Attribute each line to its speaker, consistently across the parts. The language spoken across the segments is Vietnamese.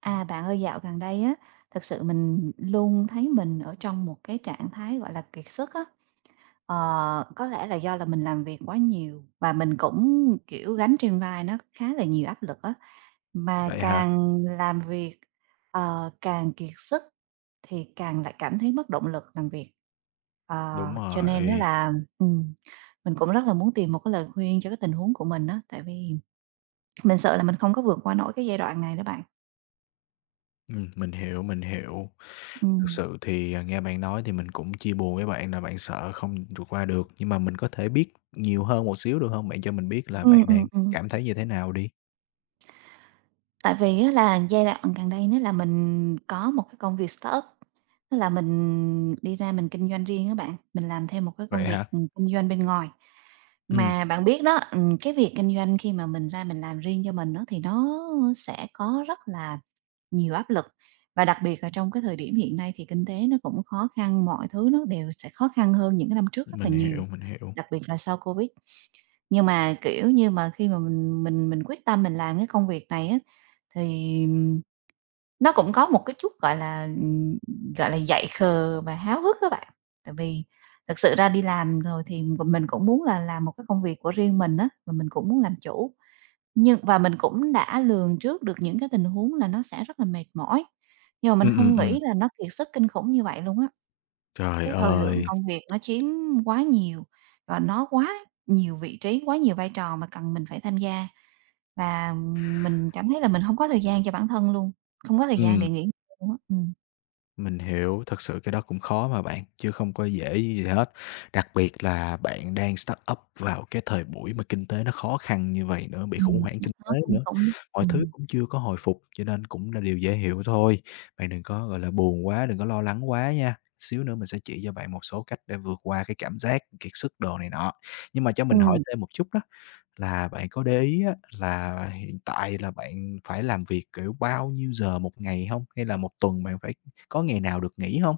Speaker 1: À, bạn ơi, dạo gần đây á, thực sự mình luôn thấy mình ở trong một cái trạng thái, gọi là, kiệt sức á. Ờ, có lẽ là do là mình làm việc quá nhiều và mình cũng, kiểu, gánh trên vai nó khá là nhiều áp lực á, mà
Speaker 2: Vậy hả?
Speaker 1: càng làm việc, càng kiệt sức thì càng lại cảm thấy mất động lực làm việc. Ờ,
Speaker 2: Đúng
Speaker 1: cho nên đó
Speaker 2: rồi,
Speaker 1: là ừm, mình cũng rất là muốn tìm một cái lời khuyên cho cái tình huống của mình á, tại vì mình sợ là mình không có vượt qua nổi cái giai đoạn này đó bạn.
Speaker 2: mình hiểu, mình hiểu. Thực
Speaker 1: Ừm.
Speaker 2: sự thì, nghe bạn nói thì mình cũng chia buồn với bạn là bạn sợ không vượt qua được, nhưng mà mình có thể biết nhiều hơn một xíu được không? Bạn cho mình biết là
Speaker 1: Ừm,
Speaker 2: bạn
Speaker 1: ừm,
Speaker 2: đang
Speaker 1: ừm.
Speaker 2: cảm thấy như thế nào đi.
Speaker 1: Tại vì á là giai đoạn gần đây nó là mình có một cái công việc startup, tức là mình đi ra mình kinh doanh riêng các bạn, mình làm thêm một cái công
Speaker 2: Vậy hả?
Speaker 1: việc, kinh doanh bên ngoài.
Speaker 2: Ừm,
Speaker 1: Mà bạn biết đó, cái việc kinh doanh khi mà mình ra mình làm riêng cho mình đó thì nó sẽ có rất là nhiều áp lực, và đặc biệt là trong cái thời điểm hiện nay thì kinh tế nó cũng khó khăn, mọi thứ nó đều sẽ khó khăn hơn những cái năm trước rất là
Speaker 2: mình
Speaker 1: nhiều,
Speaker 2: hiểu, mình hiểu.
Speaker 1: đặc biệt là sau Covid. Nhưng mà, kiểu như, mà khi mà mình quyết tâm mình làm cái công việc này á thì nó cũng có một cái chút, gọi là, dại khờ và háo hức các bạn. Tại vì thực sự ra đi làm rồi thì mình cũng muốn là làm một cái công việc của riêng mình á, và mình cũng muốn làm chủ, nhưng và mình cũng đã lường trước được những cái tình huống là nó sẽ rất là mệt mỏi, nhưng mà mình
Speaker 2: Ừm, ừm,
Speaker 1: không
Speaker 2: ừm.
Speaker 1: nghĩ là nó kiệt sức kinh khủng như vậy luôn á.
Speaker 2: Trời
Speaker 1: Cái thời lượng
Speaker 2: ơi!
Speaker 1: công việc nó chiếm quá nhiều và nó quá nhiều vị trí, quá nhiều vai trò mà cần mình phải tham gia. Và mình cảm thấy là mình hông có thời gian cho bản thân luôn, không có thời gian để
Speaker 2: Ừm.
Speaker 1: nghỉ ngơi luôn á. Ừm.
Speaker 2: Mình hiểu, thật sự cái đó cũng khó mà bạn, chứ không có dễ gì hết. Đặc biệt là bạn đang start up vào cái thời buổi mà kinh tế nó khó khăn như vậy nữa, bị khủng
Speaker 1: Ừm,
Speaker 2: hoảng kinh
Speaker 1: nó
Speaker 2: tế
Speaker 1: kinh
Speaker 2: nữa,
Speaker 1: khủng.
Speaker 2: mọi thứ
Speaker 1: Ừm.
Speaker 2: cũng chưa có hồi phục, cho nên cũng là điều dễ hiểu thôi. Bạn đừng có, gọi là, buồn quá, đừng có lo lắng quá nha, xíu nữa mình sẽ chỉ cho bạn một số cách để vượt qua cái cảm giác kiệt sức đồ này nọ. Nhưng mà cho mình hỏi
Speaker 1: Ừm.
Speaker 2: thêm một chút đó, là bạn có để ý á, là hiện tại là bạn phải làm việc, kiểu, bao nhiêu giờ một ngày hông? Hay là một tuần bạn phải có ngày nào được nghỉ hông?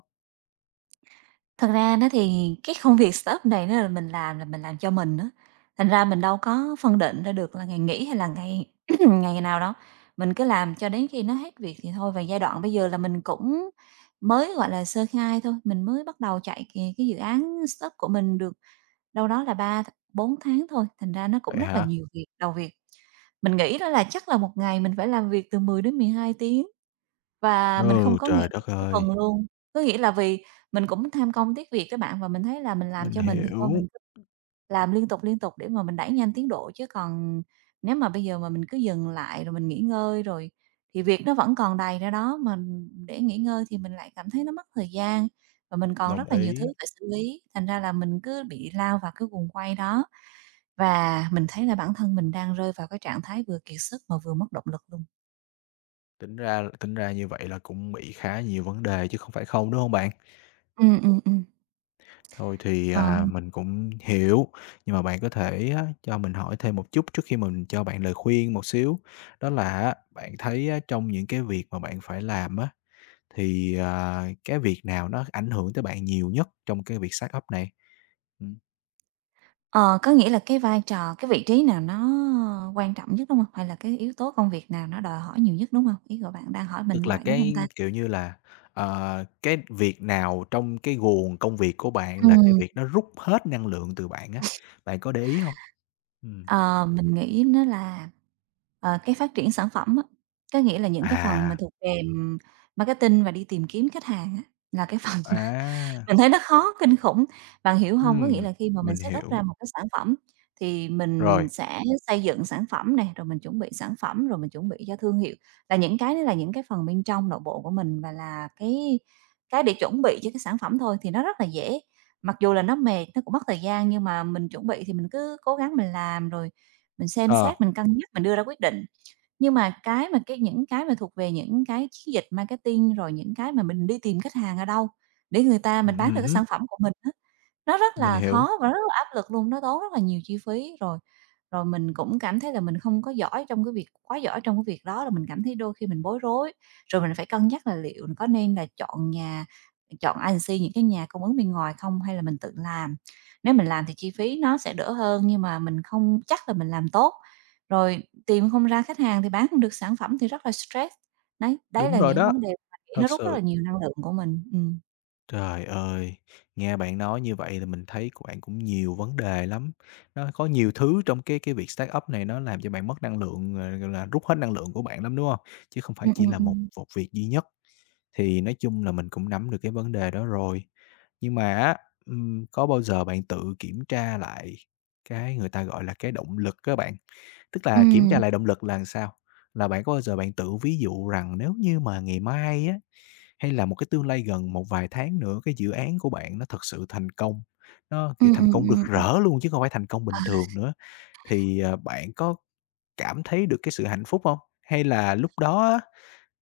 Speaker 1: Thật ra nó thì cái công việc startup này nó là mình làm cho mình á, thành ra mình đâu có phân định ra được là ngày nghỉ hay là ngày ngày nào đâu. Mình cứ làm cho đến khi nó hết việc thì thôi, và giai đoạn bây giờ là mình cũng mới, gọi là, sơ khai thôi, mình mới bắt đầu chạy cái dự án startup của mình được đâu đó là 3 th 4 tháng thôi, thành ra nó cũng
Speaker 2: Vậy
Speaker 1: rất là
Speaker 2: hả?
Speaker 1: nhiều việc, đầu việc. Mình nghĩ đó là chắc là một ngày mình phải làm việc từ 10 đến 12 tiếng và mình không
Speaker 2: Ừ,
Speaker 1: có ngày
Speaker 2: trời
Speaker 1: nghỉ
Speaker 2: đất
Speaker 1: cuối
Speaker 2: ơi!
Speaker 1: tuần luôn. Có nghĩa là vì mình cũng tham công tiếc việc các bạn, và mình thấy là mình làm
Speaker 2: Mình
Speaker 1: cho mình thì thôi
Speaker 2: hiểu,
Speaker 1: mình cứ làm liên tục để mà mình đẩy nhanh tiến độ, chứ còn nếu mà bây giờ mà mình cứ dừng lại rồi mình nghỉ ngơi rồi thì việc nó vẫn còn đầy ra đó, mà để nghỉ ngơi thì mình lại cảm thấy nó mất thời gian. Và mình còn
Speaker 2: đồng
Speaker 1: rất là nhiều thứ
Speaker 2: ý.
Speaker 1: phải xử lý, thành ra là mình cứ bị lao vào cái guồng quay đó, và mình thấy là bản thân mình đang rơi vào cái trạng thái vừa kiệt sức mà vừa mất động lực luôn.
Speaker 2: Tính ra như vậy là cũng bị khá nhiều vấn đề chứ không phải không, đúng hông bạn?
Speaker 1: Ừm, ừm, ừm.
Speaker 2: Thôi thì,
Speaker 1: Ờ,
Speaker 2: mình cũng hiểu, nhưng mà bạn có thể á cho mình hỏi thêm một chút trước khi mình cho bạn lời khuyên một xíu. Đó là á, bạn thấy á trong những cái việc mà bạn phải làm á, thì, cái việc nào nó ảnh hưởng tới bạn nhiều nhất trong cái việc startup này? Ừm,
Speaker 1: ờ, có nghĩa là cái vai trò, cái vị trí nào nó quan trọng nhất, đúng không? Hay là cái yếu tố công việc nào nó đòi hỏi nhiều nhất, đúng không? Ý của bạn đang hỏi mình
Speaker 2: tức
Speaker 1: như
Speaker 2: là
Speaker 1: vậy, đúng không
Speaker 2: cái,
Speaker 1: ta?
Speaker 2: kiểu như là, cái việc nào trong cái guồng công việc của bạn là cái
Speaker 1: Ừm.
Speaker 2: việc nó rút hết năng lượng từ bạn á, bạn có để ý không? Ừm,
Speaker 1: Ờ, mình nghĩ nó là, cái phát triển sản phẩm á, có nghĩa là những cái phần mà
Speaker 2: à,
Speaker 1: thuộc về, marketing và đi tìm kiếm khách hàng á, là cái phần mà
Speaker 2: à,
Speaker 1: mình thấy nó khó kinh khủng, bạn hiểu hông? Có nghĩa
Speaker 2: ừm,
Speaker 1: là khi mà mình
Speaker 2: mình
Speaker 1: set up
Speaker 2: hiểu,
Speaker 1: ra một cái sản phẩm thì mình
Speaker 2: rồi,
Speaker 1: sẽ xây dựng sản phẩm nè, rồi mình chuẩn bị sản phẩm, rồi mình chuẩn bị cho thương hiệu, là những cái đó là những cái phần bên trong nội bộ của mình và là cái để chuẩn bị cho cái sản phẩm thôi thì nó rất là dễ. Mặc dù là nó mệt, nó cũng mất thời gian nhưng mà mình chuẩn bị thì mình cứ cố gắng mình làm rồi mình xem
Speaker 2: ờ,
Speaker 1: xét, mình cân nhắc, mình đưa ra quyết định. Nhưng mà cái những cái mà thuộc về những cái chiến dịch marketing, rồi những cái mà mình đi tìm khách hàng ở đâu để người ta mình bán được
Speaker 2: ừm,
Speaker 1: cái
Speaker 2: ừm
Speaker 1: sản phẩm của mình á, nó rất
Speaker 2: mình
Speaker 1: là
Speaker 2: hiểu,
Speaker 1: khó và rất là áp lực luôn, nó tốn rất là nhiều chi phí. Rồi rồi mình cũng cảm thấy là mình không có giỏi trong cái việc quá giỏi trong cái việc đó, là mình cảm thấy đôi khi mình bối rối. Rồi mình phải cân nhắc là liệu có nên là chọn nhà chọn agency, những cái nhà cung ứng bên ngoài không hay là mình tự làm. Nếu mình làm thì chi phí nó sẽ đỡ hơn nhưng mà mình không chắc là mình làm tốt. Rồi tìm không ra khách hàng thì bán không được sản phẩm thì rất là stress. Đấy, đấy
Speaker 2: đúng
Speaker 1: là
Speaker 2: rồi
Speaker 1: những
Speaker 2: đó,
Speaker 1: vấn đề mà nghĩ nó
Speaker 2: thật
Speaker 1: rút rất
Speaker 2: sự.
Speaker 1: là nhiều năng lượng của mình. Ừm.
Speaker 2: Trời ơi, nghe bạn nói như vậy là mình thấy của bạn cũng nhiều vấn đề lắm. Nó có nhiều thứ trong cái việc start up này nó làm cho bạn mất năng lượng, gọi là, rút hết năng lượng của bạn lắm, đúng không? Chứ không phải
Speaker 1: Ừm,
Speaker 2: chỉ
Speaker 1: ừm,
Speaker 2: là một
Speaker 1: ừm.
Speaker 2: một việc duy nhất. Thì nói chung là mình cũng nắm được cái vấn đề đó rồi, nhưng mà á, có bao giờ bạn tự kiểm tra lại cái người ta gọi là cái động lực á bạn? Tức là kiểm tra
Speaker 1: Ừm.
Speaker 2: lại động lực là làm sao? Là bạn có bao giờ bạn tự ví dụ rằng nếu như mà ngày mai á, hay là một cái tương lai gần một vài tháng nữa cái dự án của bạn nó thật sự thành công, nó, kiểu,
Speaker 1: Ừm,
Speaker 2: thành
Speaker 1: ừm,
Speaker 2: công rực
Speaker 1: ừm, ừm.
Speaker 2: rỡ luôn chứ không phải thành công bình thường nữa thì, bạn có cảm thấy được cái sự hạnh phúc không? Hay là lúc đó á,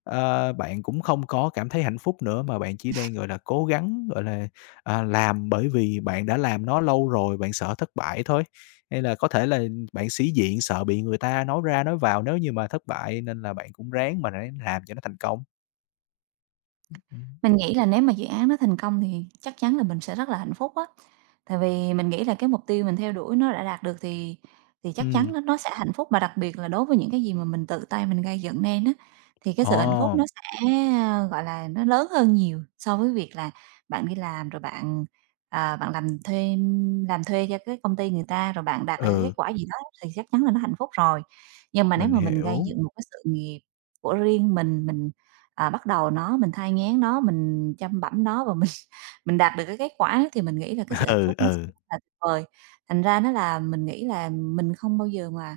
Speaker 2: bạn cũng không có cảm thấy hạnh phúc nữa mà bạn chỉ đang, gọi là, cố gắng, gọi là, làm bởi vì bạn đã làm nó lâu rồi, bạn sợ thất bại thôi? Hay là có thể là bạn sĩ diện, sợ bị người ta nói ra nói vào nếu như mà thất bại nên là bạn cũng ráng mà ráng làm cho nó thành công? Ừm, ừm.
Speaker 1: Mình nghĩ là nếu mà dự án nó thành công thì chắc chắn là mình sẽ rất là hạnh phúc á. Tại vì mình nghĩ là cái mục tiêu mình theo đuổi nó đã đạt được thì chắc chắn nó sẽ hạnh phúc, mà đặc biệt là đối với những cái gì mà mình tự tay mình gây dựng nên á, thì cái
Speaker 2: Ồ,
Speaker 1: sự hạnh phúc nó sẽ, a, gọi là, nó lớn hơn nhiều so với việc là bạn đi làm rồi bạn, à, bạn làm thuê cho cái công ty người ta, rồi bạn đạt được cái kết
Speaker 2: ừ,
Speaker 1: quả gì đó thì chắc chắn là nó hạnh phúc rồi. Nhưng mà nếu
Speaker 2: mình
Speaker 1: mà mình gây
Speaker 2: hiểu.
Speaker 1: dựng một cái sự nghiệp của riêng mình à, bắt đầu nó, mình thai nghén nó, mình chăm bẵm nó và mình mình đạt được cái kết quả thì mình nghĩ là cái sự hạnh
Speaker 2: Ừ,
Speaker 1: phúc nó sẽ
Speaker 2: ừ,
Speaker 1: rất là tuyệt vời. Thành ra nó là mình nghĩ là mình không bao giờ mà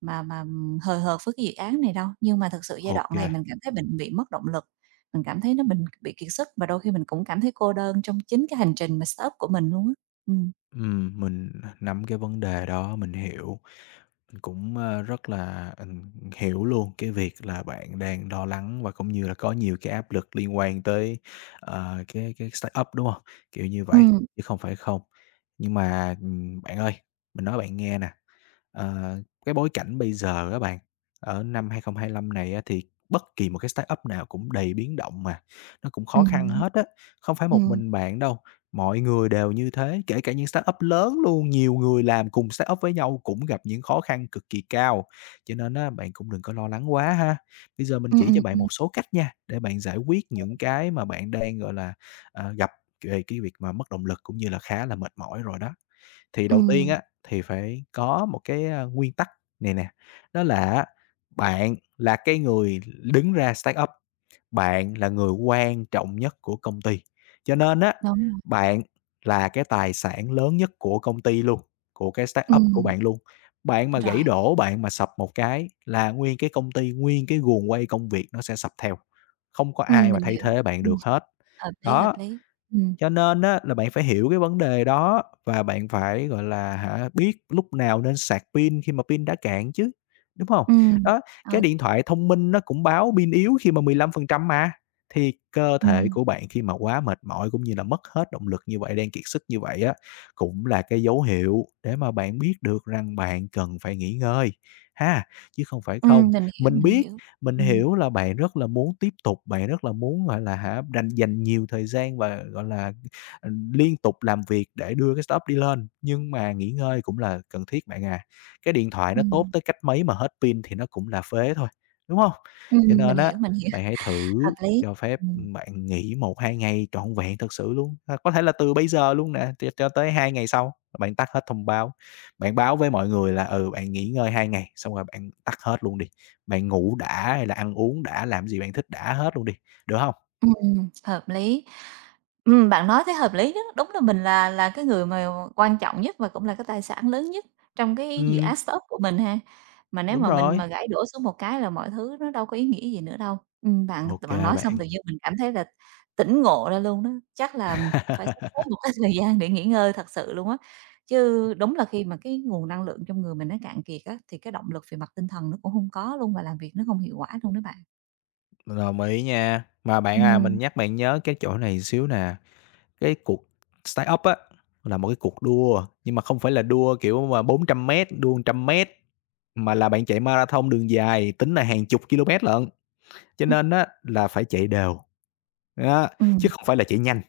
Speaker 1: mà mà hời hợt với cái dự án này đâu, nhưng mà thực sự giai
Speaker 2: ok
Speaker 1: đoạn
Speaker 2: kê.
Speaker 1: này mình cảm thấy mình bị mất động lực, mình cảm thấy nó mình bị kiệt sức và đôi khi mình cũng cảm thấy cô đơn trong chính cái hành trình mà startup của mình luôn á. Ừm.
Speaker 2: Mình nắm cái vấn đề đó, mình hiểu. Cũng, rất là, hiểu luôn cái việc là bạn đang lo lắng và cũng như là có nhiều cái áp lực liên quan tới, cái startup, đúng không? Kiểu như vậy,
Speaker 1: Ừm, ừm,
Speaker 2: chứ không phải không. Nhưng mà, bạn ơi, mình nói bạn nghe nè. Ờ, cái bối cảnh bây giờ các bạn, ở năm 2025 này á thì bất kỳ một cái startup nào cũng đầy biến động mà, nó cũng khó
Speaker 1: đúng.
Speaker 2: khăn hết á. Không phải một
Speaker 1: Ừm.
Speaker 2: mình bạn đâu, mọi người đều như thế, kể cả những startup lớn luôn, nhiều người làm cùng startup với nhau cũng gặp những khó khăn cực kỳ cao. Cho nên á, bạn cũng đừng có lo lắng quá ha. Bây giờ mình
Speaker 1: Ừm,
Speaker 2: chỉ cho
Speaker 1: ừm,
Speaker 2: bạn
Speaker 1: ừm.
Speaker 2: một số cách nha, để bạn giải quyết những cái mà bạn đang, gọi là, gặp về cái việc mà mất động lực cũng như là khá là mệt mỏi rồi đó. Thì đầu tiên
Speaker 1: Ừm,
Speaker 2: á, thì phải có một cái, nguyên tắc này nè, đó là bạn là cái người đứng ra start up, bạn là người quan trọng nhất của công ty, cho nên á,
Speaker 1: đúng rồi.
Speaker 2: bạn là cái tài sản lớn nhất của công ty luôn, của cái start up của
Speaker 1: Ừm,
Speaker 2: bạn luôn. Bạn mà
Speaker 1: rồi.
Speaker 2: gãy đổ, bạn mà sập một cái là nguyên cái công ty, nguyên cái guồng quay công việc nó sẽ sập theo, không có ai mà
Speaker 1: Mình
Speaker 2: thay
Speaker 1: hiểu.
Speaker 2: thế bạn
Speaker 1: Ừm,
Speaker 2: được hết.
Speaker 1: hợp lý, hợp
Speaker 2: Đó.
Speaker 1: lý. Ừm.
Speaker 2: Cho nên á là bạn phải hiểu cái vấn đề đó và bạn phải, gọi là, hả, biết lúc nào nên sạc pin khi mà pin đã cạn chứ, đúng không?
Speaker 1: Ừm,
Speaker 2: Đó, cái
Speaker 1: ừ,
Speaker 2: điện thoại thông minh nó cũng báo pin yếu khi mà 15% mà, thì cơ thể
Speaker 1: ừm,
Speaker 2: của bạn khi mà quá mệt mỏi cũng như là mất hết động lực như vậy, đang kiệt sức như vậy á, cũng là cái dấu hiệu để mà bạn biết được rằng bạn cần phải nghỉ ngơi, ha, chứ không phải không.
Speaker 1: mình hiểu,
Speaker 2: Mình
Speaker 1: mình
Speaker 2: biết,
Speaker 1: hiểu.
Speaker 2: mình
Speaker 1: Ừm,
Speaker 2: hiểu là bạn rất là muốn tiếp tục, bạn rất là muốn, gọi là, hả, dành nhiều thời gian và, gọi là, liên tục làm việc để đưa cái startup đi lên, nhưng mà nghỉ ngơi cũng là cần thiết bạn à. Cái điện thoại nó tốt
Speaker 1: ừm,
Speaker 2: tới cách mấy mà hết pin thì nó cũng là phế thôi, đúng không? Cho
Speaker 1: mình
Speaker 2: nên á,
Speaker 1: hiểu, mình hiểu.
Speaker 2: bạn hãy
Speaker 1: Hợp
Speaker 2: thử
Speaker 1: lý,
Speaker 2: cho phép,
Speaker 1: ừm.
Speaker 2: bạn nghỉ một 2 ngày trọn vẹn thực sự luôn, có thể là từ bây giờ luôn nè, cho tới 2 ngày sau, bạn tắt hết thông báo. Bạn báo với mọi người là, ừ, bạn nghỉ ngơi 2 ngày, xong rồi bạn tắt hết luôn đi, bạn ngủ đã hay là ăn uống đã, làm gì bạn thích đã hết luôn đi, được không?
Speaker 1: Hợp lý. Bạn nói thấy hợp lý đó, đúng là mình là cái người mà quan trọng nhất và cũng là cái tài sản lớn nhất trong cái dự
Speaker 2: Ừm,
Speaker 1: án startup của mình ha. Mà nếu
Speaker 2: đúng
Speaker 1: mà mình
Speaker 2: rồi,
Speaker 1: mà gãy đổ xuống một cái là mọi thứ nó đâu có ý nghĩa gì nữa đâu. Bạn
Speaker 2: ok
Speaker 1: bạn nói xong
Speaker 2: bạn.
Speaker 1: tự nhiên mình cảm thấy là tỉnh ngộ ra luôn đó, chắc là phải sắp xếp một cái thời gian để nghỉ ngơi thật sự luôn á. Chứ đúng là khi mà cái nguồn năng lượng trong người mình nó cạn kiệt á, thì cái động lực về mặt tinh thần nó cũng không có luôn và làm việc nó không hiệu quả luôn đó bạn.
Speaker 2: Mình đồng ý nha. Mà bạn à,
Speaker 1: Ừm,
Speaker 2: mình nhắc bạn nhớ cái chỗ này xíu nè, cái cuộc start-up á, là một cái cuộc đua, nhưng mà không phải là đua, kiểu, mà 400 mét đua 100 mét mà là bạn chạy marathon đường dài, tính là hàng chục km lô lận, cho nên á là phải chạy đều, á, chứ
Speaker 1: ừm,
Speaker 2: không phải là chạy nhanh.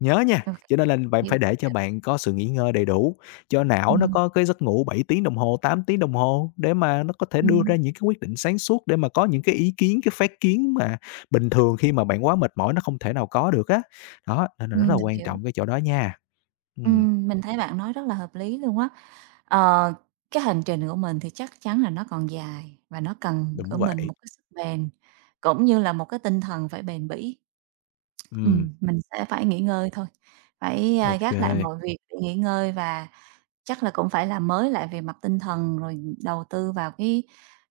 Speaker 2: Nhớ nha,
Speaker 1: ô
Speaker 2: cho nên là bạn
Speaker 1: hiểu.
Speaker 2: phải để cho bạn có sự nghỉ ngơi đầy đủ, cho não nó
Speaker 1: Ừm,
Speaker 2: có cái giấc ngủ 7 tiếng đồng hồ, 8 tiếng đồng hồ để mà nó có thể đưa
Speaker 1: ừm,
Speaker 2: ra những cái quyết định sáng suốt, để mà có những cái ý kiến, cái phát kiến mà bình thường khi mà bạn quá mệt mỏi nó không thể nào có được á. Đó, nên là rất là
Speaker 1: mình
Speaker 2: quan
Speaker 1: hiểu.
Speaker 2: trọng cái chỗ đó nha. Ừm,
Speaker 1: Mình thấy bạn nói rất là hợp lý luôn á. Ờ, cái hành trình của mình thì chắc chắn là nó còn dài và nó cần
Speaker 2: đúng
Speaker 1: ở mình
Speaker 2: vậy.
Speaker 1: một cái sức bền, cũng như là một cái tinh thần phải bền bỉ.
Speaker 2: Ừm,
Speaker 1: Mình sẽ phải nghỉ ngơi thôi, phải,
Speaker 2: ô
Speaker 1: a, gác lại mọi việc để nghỉ ngơi và chắc là cũng phải làm mới lại về mặt tinh thần, rồi đầu tư vào cái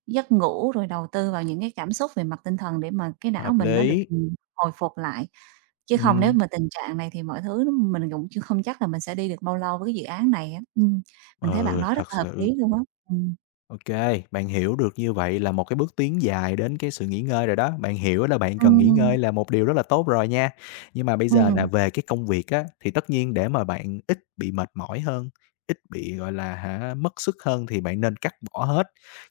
Speaker 1: giấc ngủ, rồi đầu tư vào những cái cảm xúc về mặt tinh thần để mà cái não
Speaker 2: hợp
Speaker 1: mình nó được,
Speaker 2: lý.
Speaker 1: hồi phục lại. Chứ không nếu
Speaker 2: Ừm,
Speaker 1: mà tình trạng này thì mọi thứ nó mình cũng chưa không chắc là mình sẽ đi được bao lâu với cái dự án này á. Mình thấy bạn
Speaker 2: ừ,
Speaker 1: nói rất
Speaker 2: thật
Speaker 1: là hợp lý
Speaker 2: sự.
Speaker 1: luôn á. Ừ.
Speaker 2: OK, bạn hiểu được như vậy là một cái bước tiến dài đến cái sự nghỉ ngơi rồi đó. Bạn hiểu là bạn
Speaker 1: Ừ.
Speaker 2: cần nghỉ ngơi là một điều rất là tốt rồi nha. Nhưng mà bây giờ là
Speaker 1: Ừm,
Speaker 2: về cái công việc á, thì tất nhiên để mà bạn ít bị mệt mỏi hơn, ít bị, gọi là, hả, mất sức hơn thì bạn nên cắt bỏ hết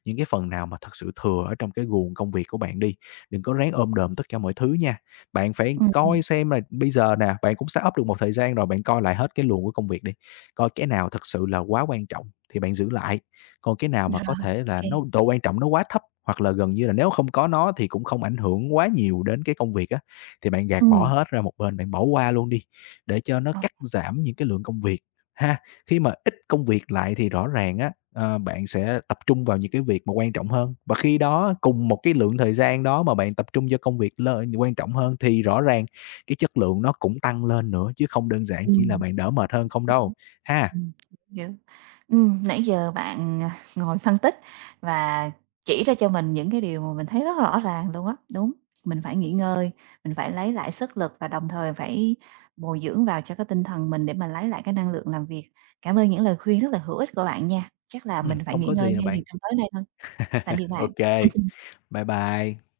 Speaker 2: những cái phần nào mà thật sự thừa ở trong cái guồng công việc của bạn đi. Đừng có ráng ôm đồm tất cả mọi thứ nha. Bạn phải
Speaker 1: ừm,
Speaker 2: coi xem là bây giờ nè, bạn cũng set up được một thời gian rồi, bạn coi lại hết cái luồng của công việc đi. Coi cái nào thật sự là quá quan trọng thì bạn giữ lại. Còn cái nào mà có
Speaker 1: rồi,
Speaker 2: thể
Speaker 1: ok.
Speaker 2: là nó độ quan trọng nó quá thấp, hoặc là gần như là nếu không có nó thì cũng không ảnh hưởng quá nhiều đến cái công việc á, thì bạn
Speaker 1: Ừ.
Speaker 2: gạt bỏ hết ra một bên, bạn bỏ qua luôn đi, để cho nó
Speaker 1: Ô.
Speaker 2: cắt giảm những cái lượng công việc ha. Khi mà ít công việc lại thì rõ ràng á, bạn sẽ tập trung vào những cái việc mà quan trọng hơn, và khi đó cùng một cái lượng thời gian đó mà bạn tập trung cho công việc lơ quan trọng hơn thì rõ ràng cái chất lượng nó cũng tăng lên nữa, chứ không đơn giản chỉ là bạn đỡ mệt hơn không đâu, ha.
Speaker 1: Ừm, hiểu. Nãy giờ bạn, à, ngồi phân tích và chỉ ra cho mình những cái điều mà mình thấy rất rõ ràng luôn á. Đúng, mình phải nghỉ ngơi, mình phải lấy lại sức lực và đồng thời phải bồi dưỡng vào cho cái tinh thần mình để mà lấy lại cái năng lượng làm việc. Cảm ơn những lời khuyên rất là hữu ích của bạn nha. Chắc là mình phải
Speaker 2: Không
Speaker 1: nghỉ
Speaker 2: có
Speaker 1: ngơi
Speaker 2: gì nè
Speaker 1: ngay
Speaker 2: bạn.
Speaker 1: liền trong tối nay thôi. Tạm biệt bạn.
Speaker 2: OK. Bye bye.